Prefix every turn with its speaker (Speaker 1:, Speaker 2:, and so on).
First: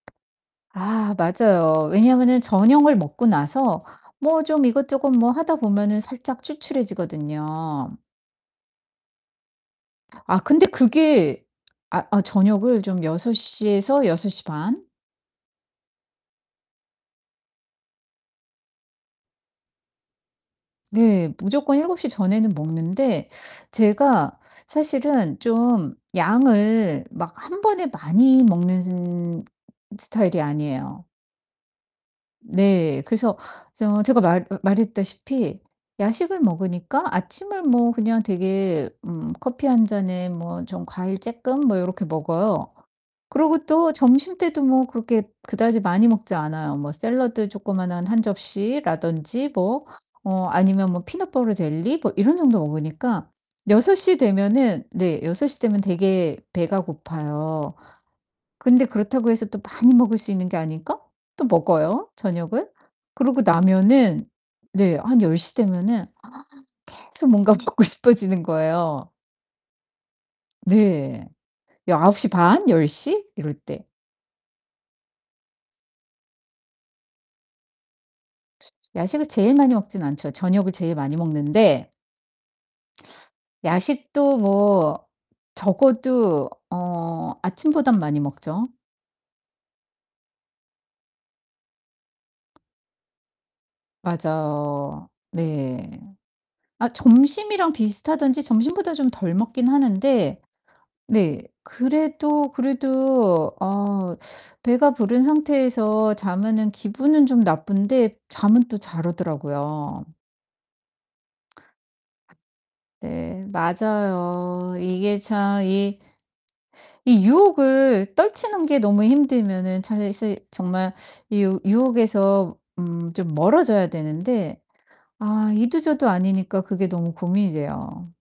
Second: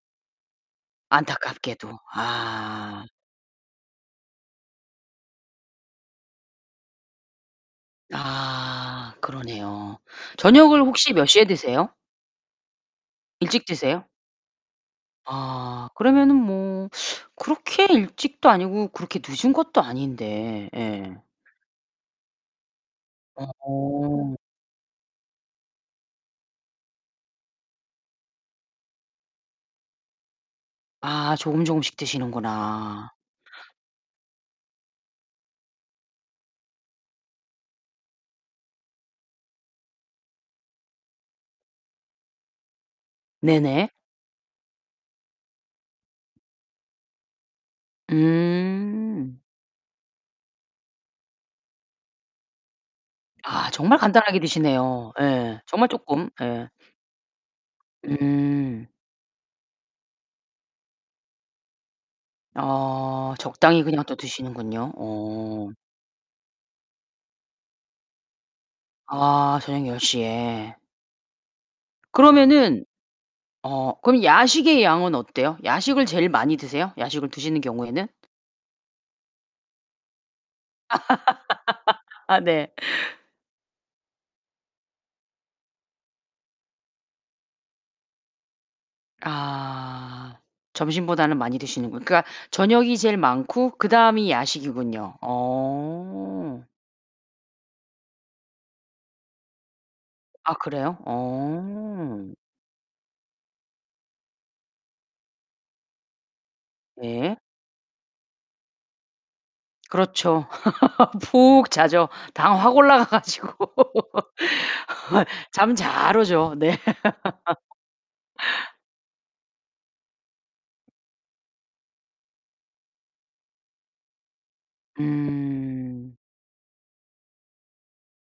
Speaker 1: 아 맞아요.
Speaker 2: 안타깝게도
Speaker 1: 왜냐면은 저녁을
Speaker 2: 아.
Speaker 1: 먹고 나서 뭐 좀 이것저것 뭐 하다 보면은 살짝 출출해지거든요.
Speaker 2: 아 그러네요.
Speaker 1: 아 근데
Speaker 2: 저녁을 혹시 몇
Speaker 1: 그게
Speaker 2: 시에 드세요?
Speaker 1: 아 어 저녁을 좀 6
Speaker 2: 일찍
Speaker 1: 시에서
Speaker 2: 드세요?
Speaker 1: 6 시 반
Speaker 2: 아 그러면은 뭐 그렇게 일찍도 아니고 그렇게 늦은 것도 아닌데. 예.
Speaker 1: 네. 무조건 7 시 전에는 먹는데
Speaker 2: 어.
Speaker 1: 제가 사실은 좀 양을 막 1 번에 많이 먹는 스타일이 아니에요.
Speaker 2: 아 조금조금씩
Speaker 1: 네.
Speaker 2: 드시는구나.
Speaker 1: 그래서 저 제가 말 으 말했다시피 야식을 먹으니까 아침을 뭐 그냥 되게 음 커피 1 잔에 뭐 좀 과일 쪼끔 뭐 요렇게 먹어요. 그러고
Speaker 2: 네네.
Speaker 1: 또 점심 때도 뭐 그렇게 그다지 많이 먹지 않아요. 뭐 샐러드 조그마한 1
Speaker 2: 음.
Speaker 1: 접시라든지 뭐 어 아니면 뭐 peanut butter jelly 뭐 이런 정도 먹으니까
Speaker 2: 아
Speaker 1: 6
Speaker 2: 정말
Speaker 1: 시
Speaker 2: 간단하게
Speaker 1: 되면은
Speaker 2: 드시네요.
Speaker 1: 네 6 시
Speaker 2: 예
Speaker 1: 되면
Speaker 2: 정말 쪼끔
Speaker 1: 되게
Speaker 2: 예.
Speaker 1: 배가 고파요. 근데
Speaker 2: 음.
Speaker 1: 그렇다고 해서 또 많이 먹을 수 있는 게 아니니까 또 먹어요 저녁을.
Speaker 2: 어
Speaker 1: 그러고
Speaker 2: 적당히 그냥 또
Speaker 1: 나면은
Speaker 2: 드시는군요.
Speaker 1: 네 한 10 시
Speaker 2: 어.
Speaker 1: 되면은 아 계속 뭔가 먹고 싶어지는 거예요.
Speaker 2: 아 저녁 10 시에.
Speaker 1: 네. 여 9 시 반,
Speaker 2: 그러면은
Speaker 1: 10 시 이럴 때.
Speaker 2: 어 그럼 야식의 양은 어때요? 야식을 제일 많이 드세요 야식을 드시는 경우에는?
Speaker 1: 야식을 제일 많이 먹진 않죠. 저녁을 제일 많이 먹는데
Speaker 2: 아 네.
Speaker 1: 야식도 뭐 적어도 어 아침보단 많이 먹죠.
Speaker 2: 아 점심보다는 많이 드시는군 그러니까 저녁이 제일 많고 그다음이
Speaker 1: 맞어.
Speaker 2: 야식이군요.
Speaker 1: 네.
Speaker 2: 어.
Speaker 1: 아 점심이랑 비슷하든지 점심보다 좀 덜 먹긴 하는데
Speaker 2: 아 그래요?
Speaker 1: 네
Speaker 2: 어.
Speaker 1: 그래도, 그래도 어 배가 부른 상태에서 자면은 기분은
Speaker 2: 네.
Speaker 1: 좀 나쁜데 잠은 또 잘 오더라고요.
Speaker 2: 그렇쵸. 푹 자죠 당 확 올라가 가
Speaker 1: 네
Speaker 2: 가지고.
Speaker 1: 맞아요. 이게 참
Speaker 2: 잠
Speaker 1: 이
Speaker 2: 잘 오죠. 네.
Speaker 1: 이 유혹을 떨치는 게 너무 힘들면은 차 사실 정말 이 유 유혹에서 음 좀 멀어져야 되는데 아 이도 저도
Speaker 2: 음.
Speaker 1: 아니니까 그게 너무 고민이 돼요.